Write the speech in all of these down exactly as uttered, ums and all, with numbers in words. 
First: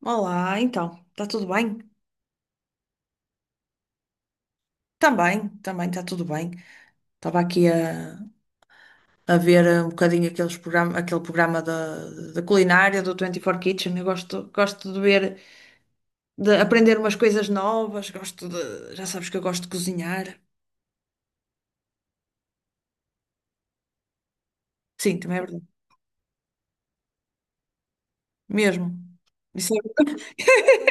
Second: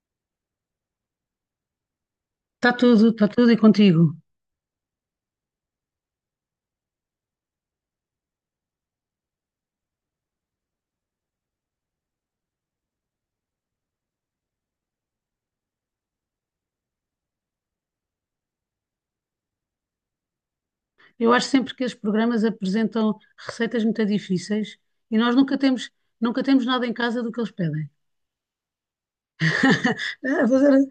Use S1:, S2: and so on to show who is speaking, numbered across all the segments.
S1: Olá, então, está tudo bem?
S2: Está tudo, está tudo e contigo.
S1: Também, também está tudo bem. Estava aqui a, a ver eh, um bocadinho aqueles programa, aquele programa da, da culinária do vinte e quatro Kitchen. Eu gosto, gosto de ver, de aprender umas coisas novas, gosto de, já sabes que eu gosto de cozinhar.
S2: Eu acho sempre que esses programas apresentam receitas muito difíceis
S1: Sim,
S2: e nós
S1: também é
S2: nunca
S1: verdade.
S2: temos, nunca temos nada em casa do que eles pedem.
S1: Mesmo. Isso é verdade.
S2: A fazer-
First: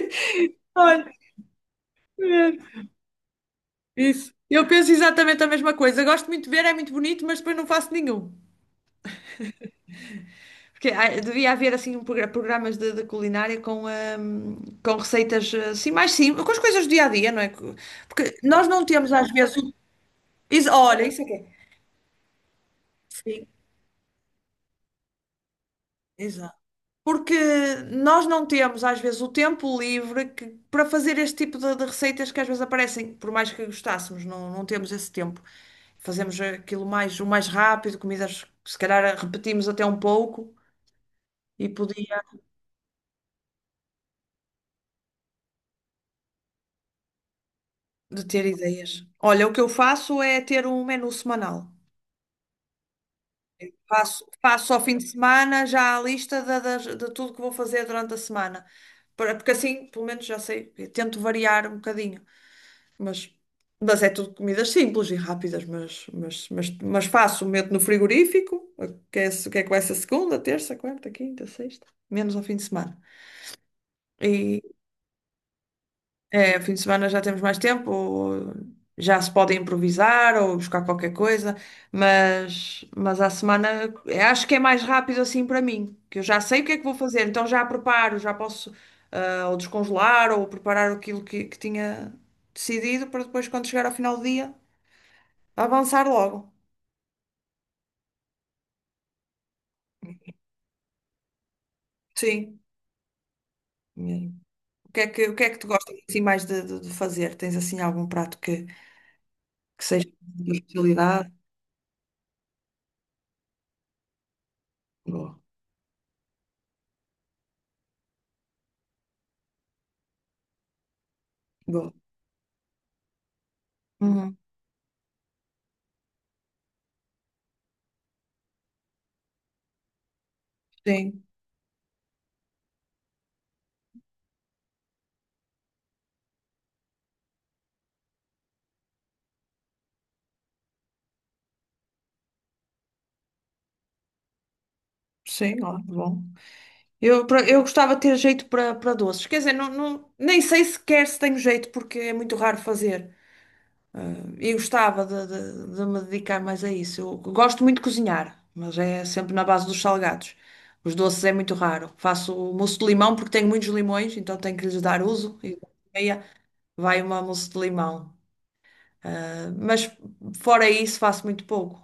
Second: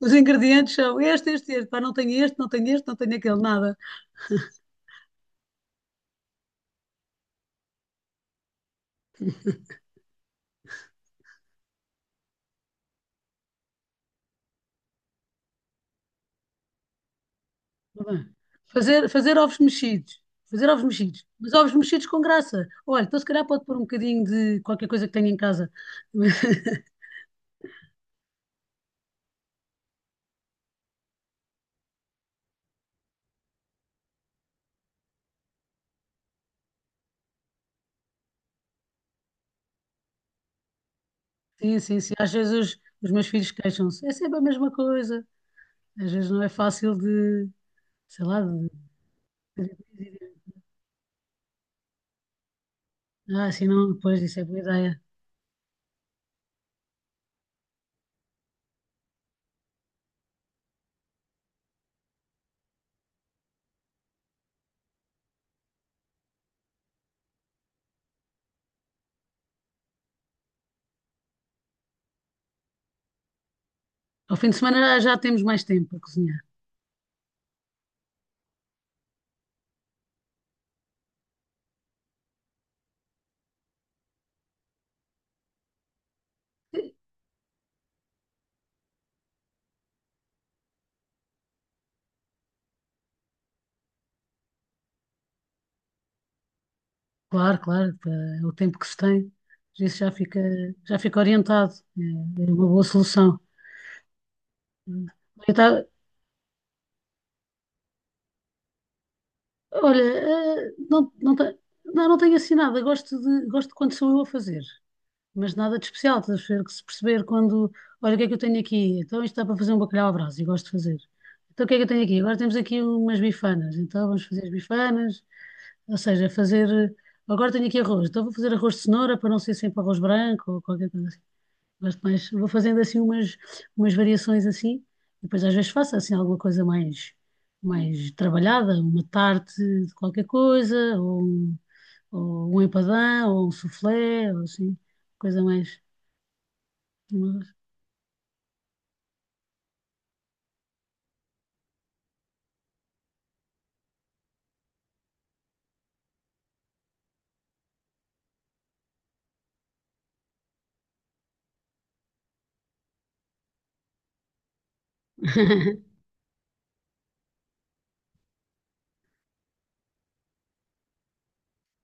S2: Os ingredientes são
S1: Olha,
S2: este, este, este. Pá, não tenho este, não tenho
S1: mesmo.
S2: este, não tenho aquele, nada.
S1: Isso. Eu penso exatamente a mesma coisa. Gosto muito de ver, é muito bonito, mas depois não faço nenhum. Porque ah, devia haver assim um progra- programas de, de culinária com, ahm, com receitas eh, assim mais simples, com as coisas do dia a dia, não é?
S2: Tá bem.
S1: Porque nós não
S2: Fazer,
S1: temos às
S2: fazer
S1: vezes.
S2: ovos
S1: o-
S2: mexidos.
S1: Is-
S2: Fazer ovos
S1: Olha, isso
S2: mexidos.
S1: é que é.
S2: Mas ovos mexidos com graça. Olha, então se
S1: Sim,
S2: calhar pode pôr um bocadinho de qualquer coisa que tenha em casa.
S1: exato. Porque nós não temos às vezes o tempo livre que- para fazer este tipo de, de receitas que às vezes aparecem, por mais que gostássemos, não, não temos esse tempo. Fazemos aquilo mais, o mais rápido, comidas que se calhar repetimos até um pouco e
S2: Sim, sim, sim.
S1: podia
S2: Às vezes os, os meus filhos queixam-se. É sempre a mesma coisa. Às vezes não é fácil de,
S1: de
S2: sei lá,
S1: ter
S2: de
S1: ideias. Olha, o que eu
S2: Fazer coisas
S1: faço é
S2: e-
S1: ter um menu semanal.
S2: Ah, sim, não, pois
S1: Faço,
S2: isso é boa
S1: faço ao fim
S2: ideia.
S1: de semana já a lista da- das- de, tudo que vou fazer durante a semana. Para- Porque assim, pelo menos já sei, eu tento variar um bocadinho. Mas, mas é tudo comidas simples e rápidas, mas, mas, mas, mas faço, meto no frigorífico, que é, que é com essa segunda, terça, quarta, quinta, sexta, menos ao fim de semana.
S2: Ao fim de semana já temos mais tempo para cozinhar.
S1: É, fim de semana já temos mais tempo, ou já se pode improvisar ou buscar qualquer coisa, mas, mas à semana eh, acho que é mais rápido assim para mim, que eu já sei o que é
S2: E,
S1: que vou fazer, então já preparo, já posso ah, ou descongelar ou preparar aquilo que, que tinha decidido para depois, quando chegar ao final do dia, avançar logo.
S2: Claro, claro, pá, é o tempo que se tem, isso já fica, já fica orientado. É, é
S1: Sim.
S2: uma boa solução.
S1: E o que é
S2: Hum.
S1: que, o que é
S2: Eu
S1: que tu
S2: ta-
S1: gostas assim, mais de, de- de fazer? Tens assim algum prato que, que
S2: olha,
S1: seja de
S2: eh, não,
S1: especialidade?
S2: não, te- não, não tenho assim nada. Gosto de, gosto de quando sou eu a fazer,
S1: Boa.
S2: mas nada de especial. Estás a ver que se perceber quando, olha, o que é que eu tenho aqui? Então isto dá para fazer um bacalhau à brasa. E gosto de fazer. Então o que é que eu
S1: Boa.
S2: tenho aqui? Agora temos aqui umas bifanas, então vamos
S1: Uhum.
S2: fazer as bifanas. Ou seja, fazer. Agora tenho aqui arroz, então vou fazer arroz de cenoura para não ser sempre arroz branco ou qualquer coisa assim.
S1: Sim,
S2: Gosto mais, vou fazendo assim umas, umas variações assim, e depois às vezes faço assim alguma coisa mais, mais trabalhada, uma tarte de qualquer coisa, ou um, ou um empadão, ou um soufflé, ou assim, coisa
S1: sim, ó,
S2: mais.
S1: bom. Eu, pra- eu gostava de ter jeito para para doces. Quer dizer, não, não- nem sei sequer se tenho jeito, porque é muito raro fazer. Ah, e gostava de, de- de me dedicar mais a isso. Eu gosto muito de cozinhar, mas é sempre na base dos salgados. Os doces é muito raro. Faço mousse de limão porque tenho muitos limões, então tenho que lhes dar uso. E meia vai uma mousse de limão. Ah, mas fora isso, faço muito pouco.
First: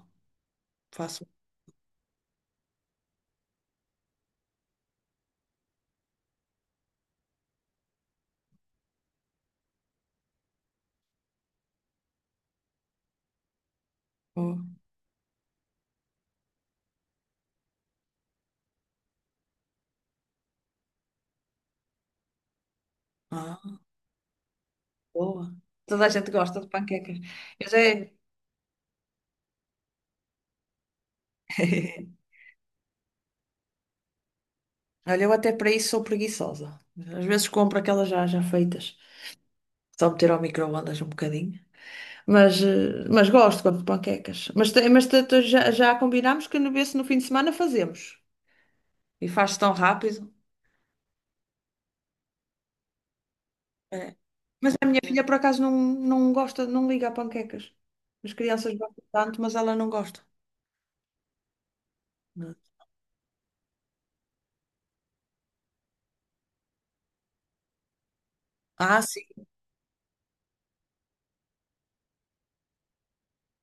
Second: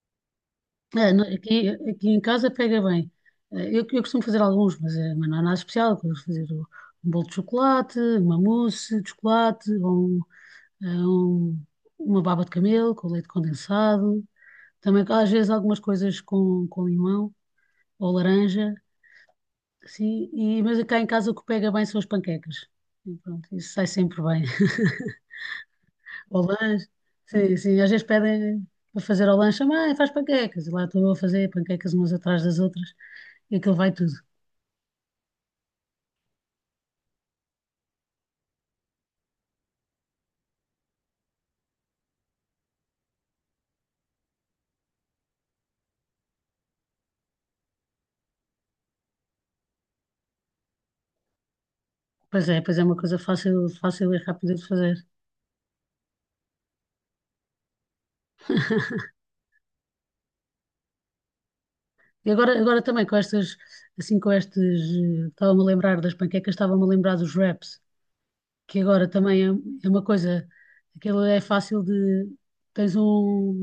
S2: É, no-
S1: Faço.
S2: aqui, aqui em casa pega bem. Eh, Eu, eu costumo fazer alguns, mas, eh, mas não é nada especial. Eu costumo fazer o- Um bolo de chocolate, uma mousse de chocolate, ou um, eh, um- uma baba de camelo com leite condensado.
S1: Oh,
S2: Também às vezes algumas coisas com, com limão ou laranja. Assim, e, mas cá em casa o que pega bem são as panquecas. E pronto, isso
S1: ah,
S2: sai sempre bem.
S1: boa. Toda a gente
S2: Ao
S1: gosta de
S2: lanche,
S1: panquecas.
S2: sim,
S1: Eu já.
S2: sim, às vezes pedem para fazer ao lanche, mãe, faz panquecas. E lá estou eu a fazer panquecas umas atrás das outras e aquilo vai tudo.
S1: Olha, eu até para isso sou preguiçosa. Às vezes compro aquelas já, já feitas. Só meter ao micro-ondas um bocadinho. Mas, eh, mas gosto, gosto de panquecas. Mas, te- mas te- te- já, já combinámos que no, vê se no fim de semana fazemos. E faz-se tão rápido.
S2: Pois é, pois é uma coisa fácil,
S1: É.
S2: fácil e rápida de
S1: A
S2: fazer.
S1: minha filha, por acaso, não, não gosta, não liga a panquecas. As crianças gostam tanto, mas ela não gosta.
S2: E agora, agora também com estas, assim com estes, eh, estava-me a lembrar das panquecas, estava-me a lembrar dos wraps, que
S1: Ah,
S2: agora
S1: sim,
S2: também é, é uma coisa, aquilo é fácil de, tens um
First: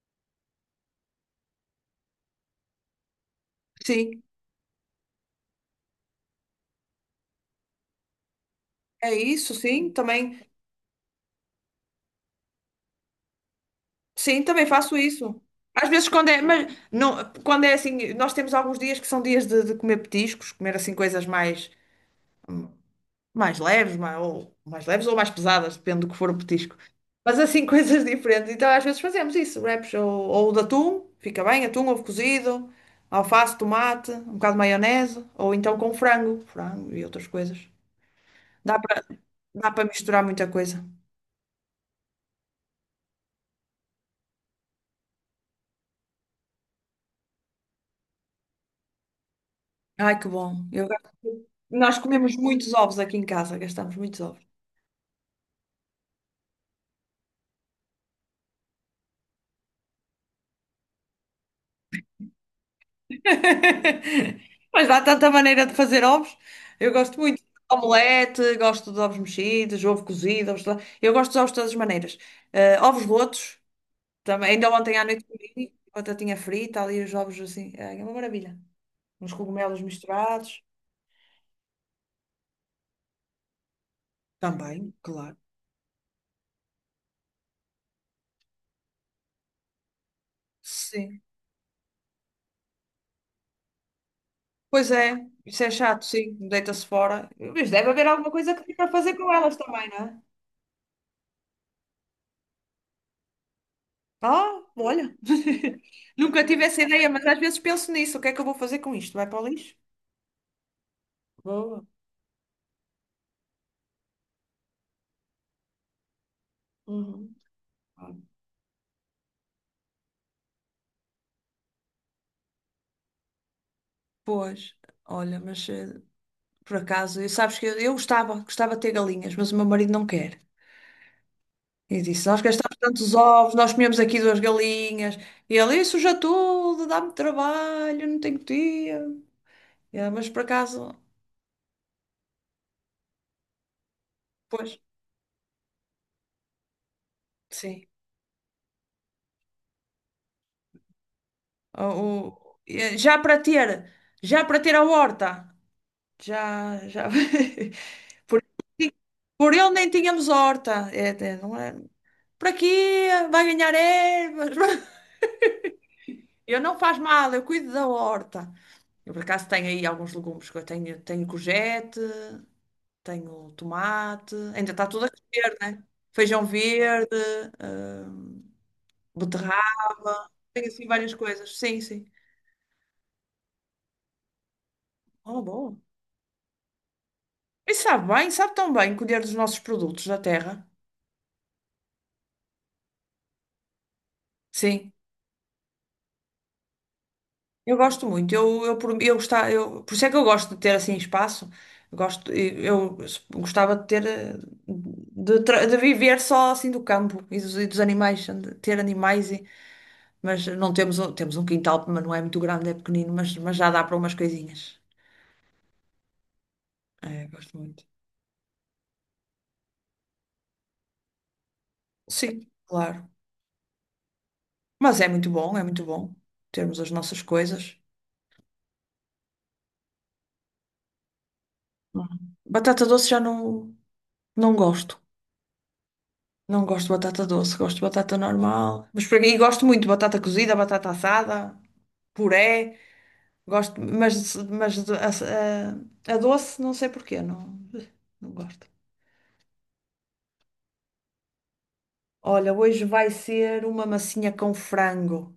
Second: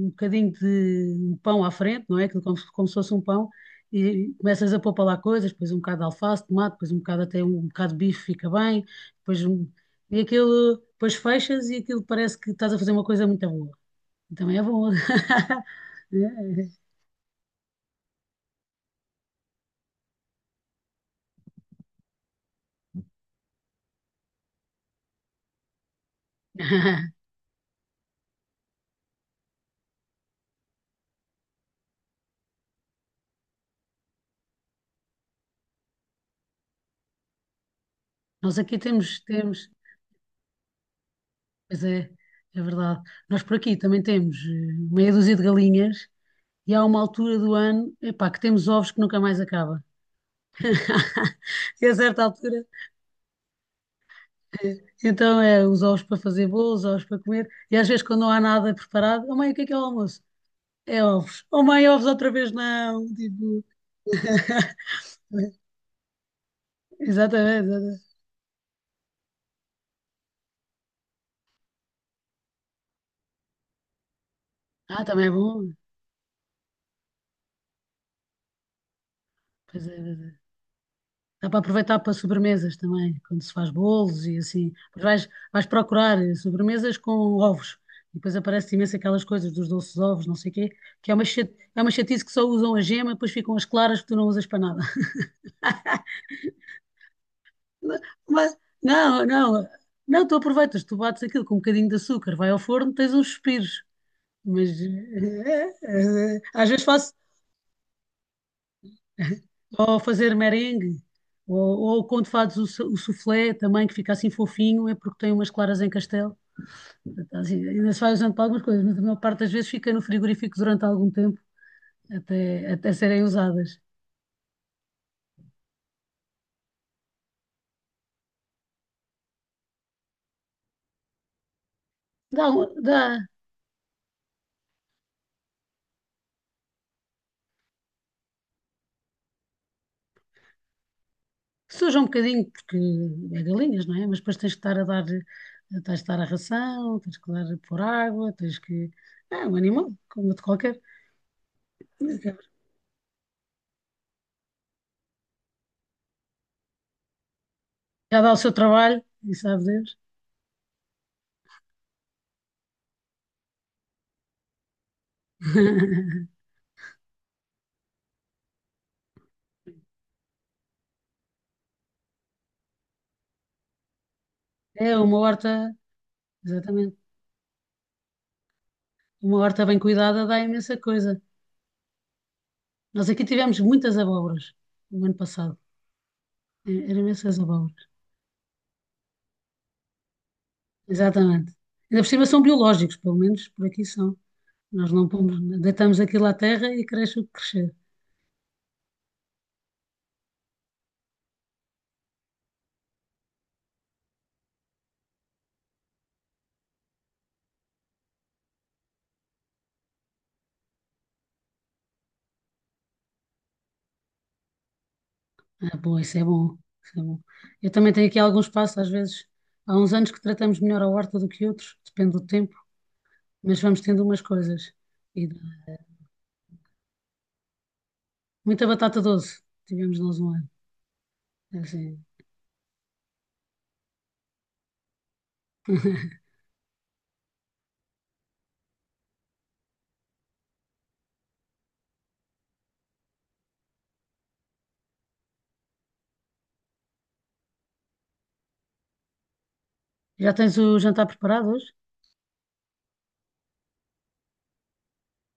S2: um bocadinho de um pão à frente, não é? Aquilo como, se- como se fosse um pão,
S1: sim.
S2: e começas a pôr para lá coisas, depois um bocado de alface, tomate, depois um bocado até um um bocado de bife fica bem,
S1: É
S2: depois
S1: isso,
S2: um,
S1: sim.
S2: e
S1: Também.
S2: aquilo, depois fechas e aquilo parece que estás a fazer uma coisa muito boa.
S1: Sim,
S2: Também é
S1: também
S2: bom.
S1: faço isso. Às vezes quando é,
S2: É.
S1: mas não, quando é assim, nós temos alguns dias que são dias de, de comer petiscos, comer assim coisas mais mais leves, mais, ou mais leves ou mais pesadas, depende do que for o petisco. Mas assim coisas diferentes. Então às vezes fazemos isso, wraps ou, ou de atum, fica bem, atum, ovo cozido, alface, tomate, um bocado de maionese, ou então com frango, frango e outras coisas.
S2: Nós aqui
S1: Dá para
S2: temos,
S1: dá
S2: temos,
S1: para misturar muita coisa.
S2: pois é, é verdade. Nós por aqui também temos eh, meia dúzia de galinhas e há uma altura do ano, epá, que temos ovos que nunca mais acaba.
S1: Ai, que bom. Eu, gosto-
S2: E a
S1: nós
S2: certa
S1: comemos
S2: altura,
S1: muitos ovos aqui em casa, gastamos muitos ovos.
S2: eh, então é os ovos para fazer bolos, ovos para comer, e às vezes quando não há nada preparado, oh mãe, o que é que é o almoço? É ovos. Oh mãe, ovos outra vez não. Tipo,
S1: Mas há tanta maneira de fazer ovos. Eu gosto muito de
S2: exatamente, exatamente.
S1: omelete, gosto de ovos mexidos, ovo cozido, ovos... eu gosto dos ovos de todas as maneiras. Eh, ovos rotos, também. Ainda ontem à
S2: Ah,
S1: noite
S2: também é bom.
S1: comi, batatinha frita, ali os ovos assim, ai, é uma maravilha. Uns cogumelos
S2: Pois é, pois é.
S1: misturados.
S2: Dá para aproveitar para sobremesas também, quando se faz bolos e assim.
S1: Também,
S2: Mas vais,
S1: claro.
S2: vais procurar eh, sobremesas com ovos. E depois aparece imenso aquelas coisas dos doces de ovos, não sei o quê, que é
S1: Sim.
S2: uma, chate- é uma chatice que só usam a gema, depois ficam as claras que tu não usas para nada.
S1: Pois é, isso é chato, sim, deita-se fora. Mas deve haver alguma coisa
S2: Mas,
S1: que dê para fazer
S2: não,
S1: com elas
S2: não,
S1: também, não é?
S2: não, tu aproveitas, tu bates aquilo com um bocadinho de açúcar, vai ao forno, tens uns suspiros.
S1: Ah,
S2: Mas
S1: olha.
S2: eh, eh, eh,
S1: Nunca tive
S2: às
S1: essa
S2: vezes
S1: ideia,
S2: faço
S1: mas às vezes penso nisso. O que é que eu vou fazer com isto? Vai para o lixo?
S2: ou fazer merengue, ou,
S1: Boa.
S2: ou quando fazes o, su- o soufflé também, que fica assim fofinho, é porque tem umas claras em castelo.
S1: Uhum.
S2: Assim, ainda se vai
S1: Ah,
S2: usando para algumas coisas, mas a maior parte das vezes fica no frigorífico durante algum tempo, até, até serem usadas.
S1: pois, olha, mas eh, por acaso, eu- sabes que eu, eu gostava, gostava de ter galinhas, mas o meu marido não quer. E disse: Nós
S2: Dá,
S1: gastamos
S2: um-
S1: tantos
S2: dá,
S1: ovos, nós comemos aqui duas galinhas. E ele, isso já tudo, dá-me trabalho, não tenho tempo. É, mas por acaso,
S2: suja um bocadinho, porque é galinhas, não é? Mas depois tens que
S1: pois,
S2: estar a dar, tens de estar a ração, tens que dar por
S1: sim.
S2: água, tens que. É um animal, como de qualquer.
S1: O, o- eh, já para ter, já para ter a horta. Já, já.
S2: Já dá o
S1: Por,
S2: seu trabalho, e
S1: por
S2: sabe
S1: ele nem
S2: Deus.
S1: tínhamos horta. É, é, não é? Por aqui vai ganhar ervas. Eu não faz mal, eu cuido da horta. Eu por acaso tenho aí alguns legumes que eu tenho, tenho courgette, tenho tomate, ainda está
S2: É
S1: tudo a
S2: uma
S1: crescer,
S2: horta,
S1: né? Feijão
S2: exatamente.
S1: verde, eh,
S2: Uma horta bem cuidada
S1: beterraba,
S2: dá
S1: tenho
S2: imensa
S1: assim várias
S2: coisa.
S1: coisas. Sim, sim.
S2: Nós aqui tivemos muitas abóboras no ano
S1: Oh,
S2: passado.
S1: bom.
S2: E- Eram imensas
S1: E
S2: abóboras.
S1: sabe bem, sabe tão bem colher dos nossos produtos da terra.
S2: Exatamente. Ainda por cima são biológicos, pelo menos por aqui são.
S1: Sim.
S2: Nós não pomos, deitamos aquilo à terra e cresce o que crescer.
S1: Eu gosto muito, eu, eu, por- eu, gostava, eu, por isso é que eu gosto de ter assim espaço. Eu gosto, eu eu gostava de ter, eh, de, tra- de viver só assim do campo e dos, e dos animais, de ter animais, e- mas não temos, um- temos um quintal, mas não é muito grande, é pequenino, mas, mas já dá para umas coisinhas.
S2: Ah, bom, isso é bom. Isso é bom.
S1: É, gosto
S2: Eu
S1: muito.
S2: também tenho aqui algum espaço, às vezes. Há uns anos que tratamos melhor a horta do que outros, depende do
S1: Sim,
S2: tempo,
S1: claro.
S2: mas vamos tendo umas coisas.
S1: Mas é
S2: E
S1: muito
S2: dá.
S1: bom, é muito bom termos as nossas coisas.
S2: Muita batata doce tivemos nós um ano. É assim.
S1: Hum. Batata doce já não, não gosto. Não gosto de batata doce, gosto de batata normal. Mas por aqui gosto muito de batata cozida, batata assada, puré. Gosto, mas, mas de- a, a- a doce, não sei porquê, não, não gosto.
S2: Já tens o jantar preparado hoje?
S1: Olha, hoje vai ser uma massinha com frango.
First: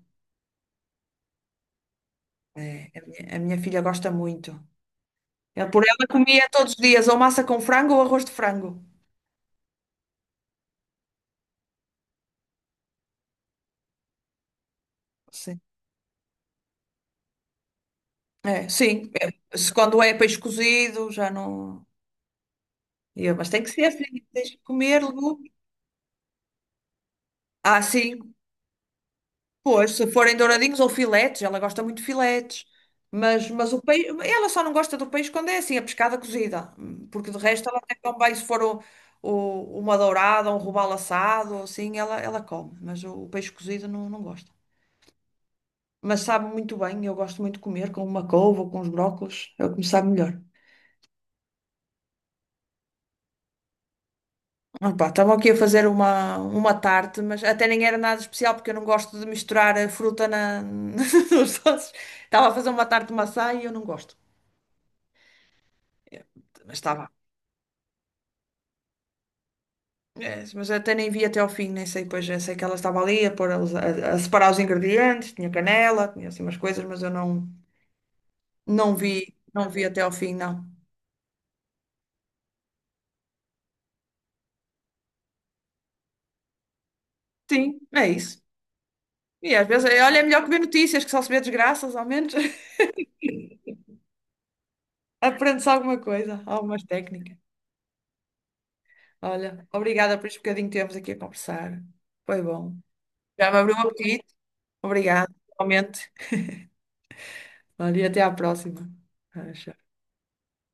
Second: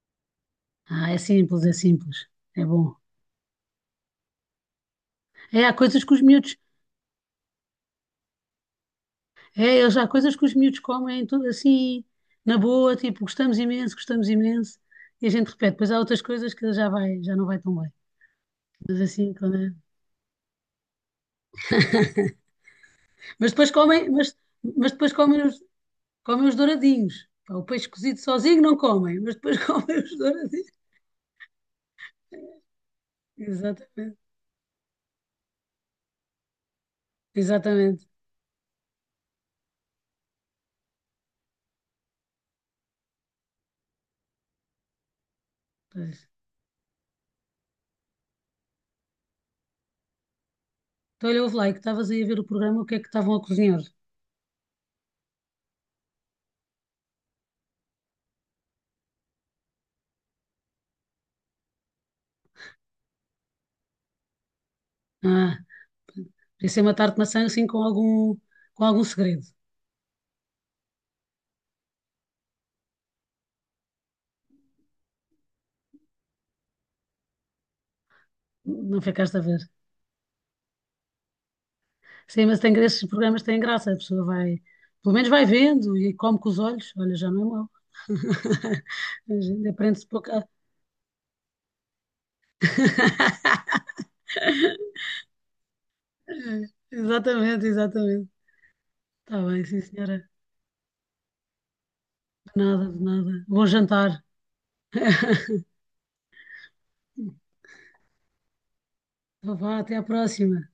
S2: Ah, é simples, é simples. É
S1: É,
S2: bom.
S1: a minha, a minha filha gosta muito.
S2: É,
S1: Ela,
S2: há
S1: por
S2: coisas
S1: ela
S2: que os
S1: comia
S2: miúdos.
S1: todos os dias ou massa com frango ou arroz de frango.
S2: É, eles, há coisas que os miúdos comem, tudo assim, na boa, tipo, gostamos imenso, gostamos imenso. E a gente
S1: Sim.
S2: repete. Depois há outras coisas que já vai, já não vai tão bem.
S1: É,
S2: Mas
S1: sim.
S2: assim,
S1: É,
S2: quando é...
S1: se quando é peixe cozido, já não. E eu, mas
S2: Mas
S1: tem que
S2: depois
S1: ser assim,
S2: comem, mas,
S1: tens de
S2: mas
S1: comer
S2: depois comem
S1: legumes.
S2: os, comem os douradinhos. Pá, o
S1: Ah,
S2: peixe cozido
S1: sim,
S2: sozinho não comem, mas depois
S1: pois,
S2: comem
S1: se
S2: os
S1: forem douradinhos
S2: douradinhos.
S1: ou filetes, ela gosta muito de filetes. Mas, mas o peixe,
S2: Exatamente,
S1: ela só não gosta do peixe quando é assim, a pescada cozida. Porque de resto ela até
S2: exatamente.
S1: come bem se for o, o- uma dourada, um robalo assado, ou assim, ela, ela come. Mas o, o peixe cozido não, não gosta.
S2: Pois.
S1: Mas sabe muito bem, eu gosto muito de comer com uma couve ou com os brócolos, é o que me sabe melhor.
S2: Então, olha, ouve lá, é que estavas aí a ver o programa, o que é que estavam a cozinhar?
S1: Opa, estavam aqui a fazer uma, uma tarte, mas até nem era nada especial, porque eu não gosto de misturar a fruta na, nos doces. Estava a fazer uma tarte de maçã e eu não gosto.
S2: Ah. Podia
S1: Mas
S2: ser uma
S1: estava
S2: tarte de maçã assim com algum, com algum segredo.
S1: é, mas eu até nem vi até ao fim, nem sei, pois eu sei que ela estava ali a, pôr, os- a, a separar os ingredientes, tinha canela, tinha assim umas coisas, mas eu não, não
S2: Não
S1: vi,
S2: ficaste a ver.
S1: não vi até ao fim, não.
S2: Sim, mas tem, esses programas têm graça, a pessoa vai, pelo menos vai vendo e come com os olhos. Olha, já não é mau.
S1: Sim, é isso.
S2: A
S1: E às
S2: gente
S1: vezes, eh,
S2: aprende-se
S1: olha, é
S2: pouco.
S1: melhor
S2: A-
S1: que ver notícias, que só se vê desgraças, ao menos aprende-se alguma coisa, algumas técnicas.
S2: Exatamente, exatamente. Está bem,
S1: Olha,
S2: sim,
S1: obrigada por
S2: senhora.
S1: este bocadinho que tivemos aqui a conversar. Foi
S2: De
S1: bom.
S2: nada, de nada.
S1: Já me
S2: Bom
S1: abriu um
S2: jantar.
S1: apetite. Obrigada, realmente. Olha, e até à próxima. Ah,
S2: Então vá,
S1: tchau.
S2: até à próxima.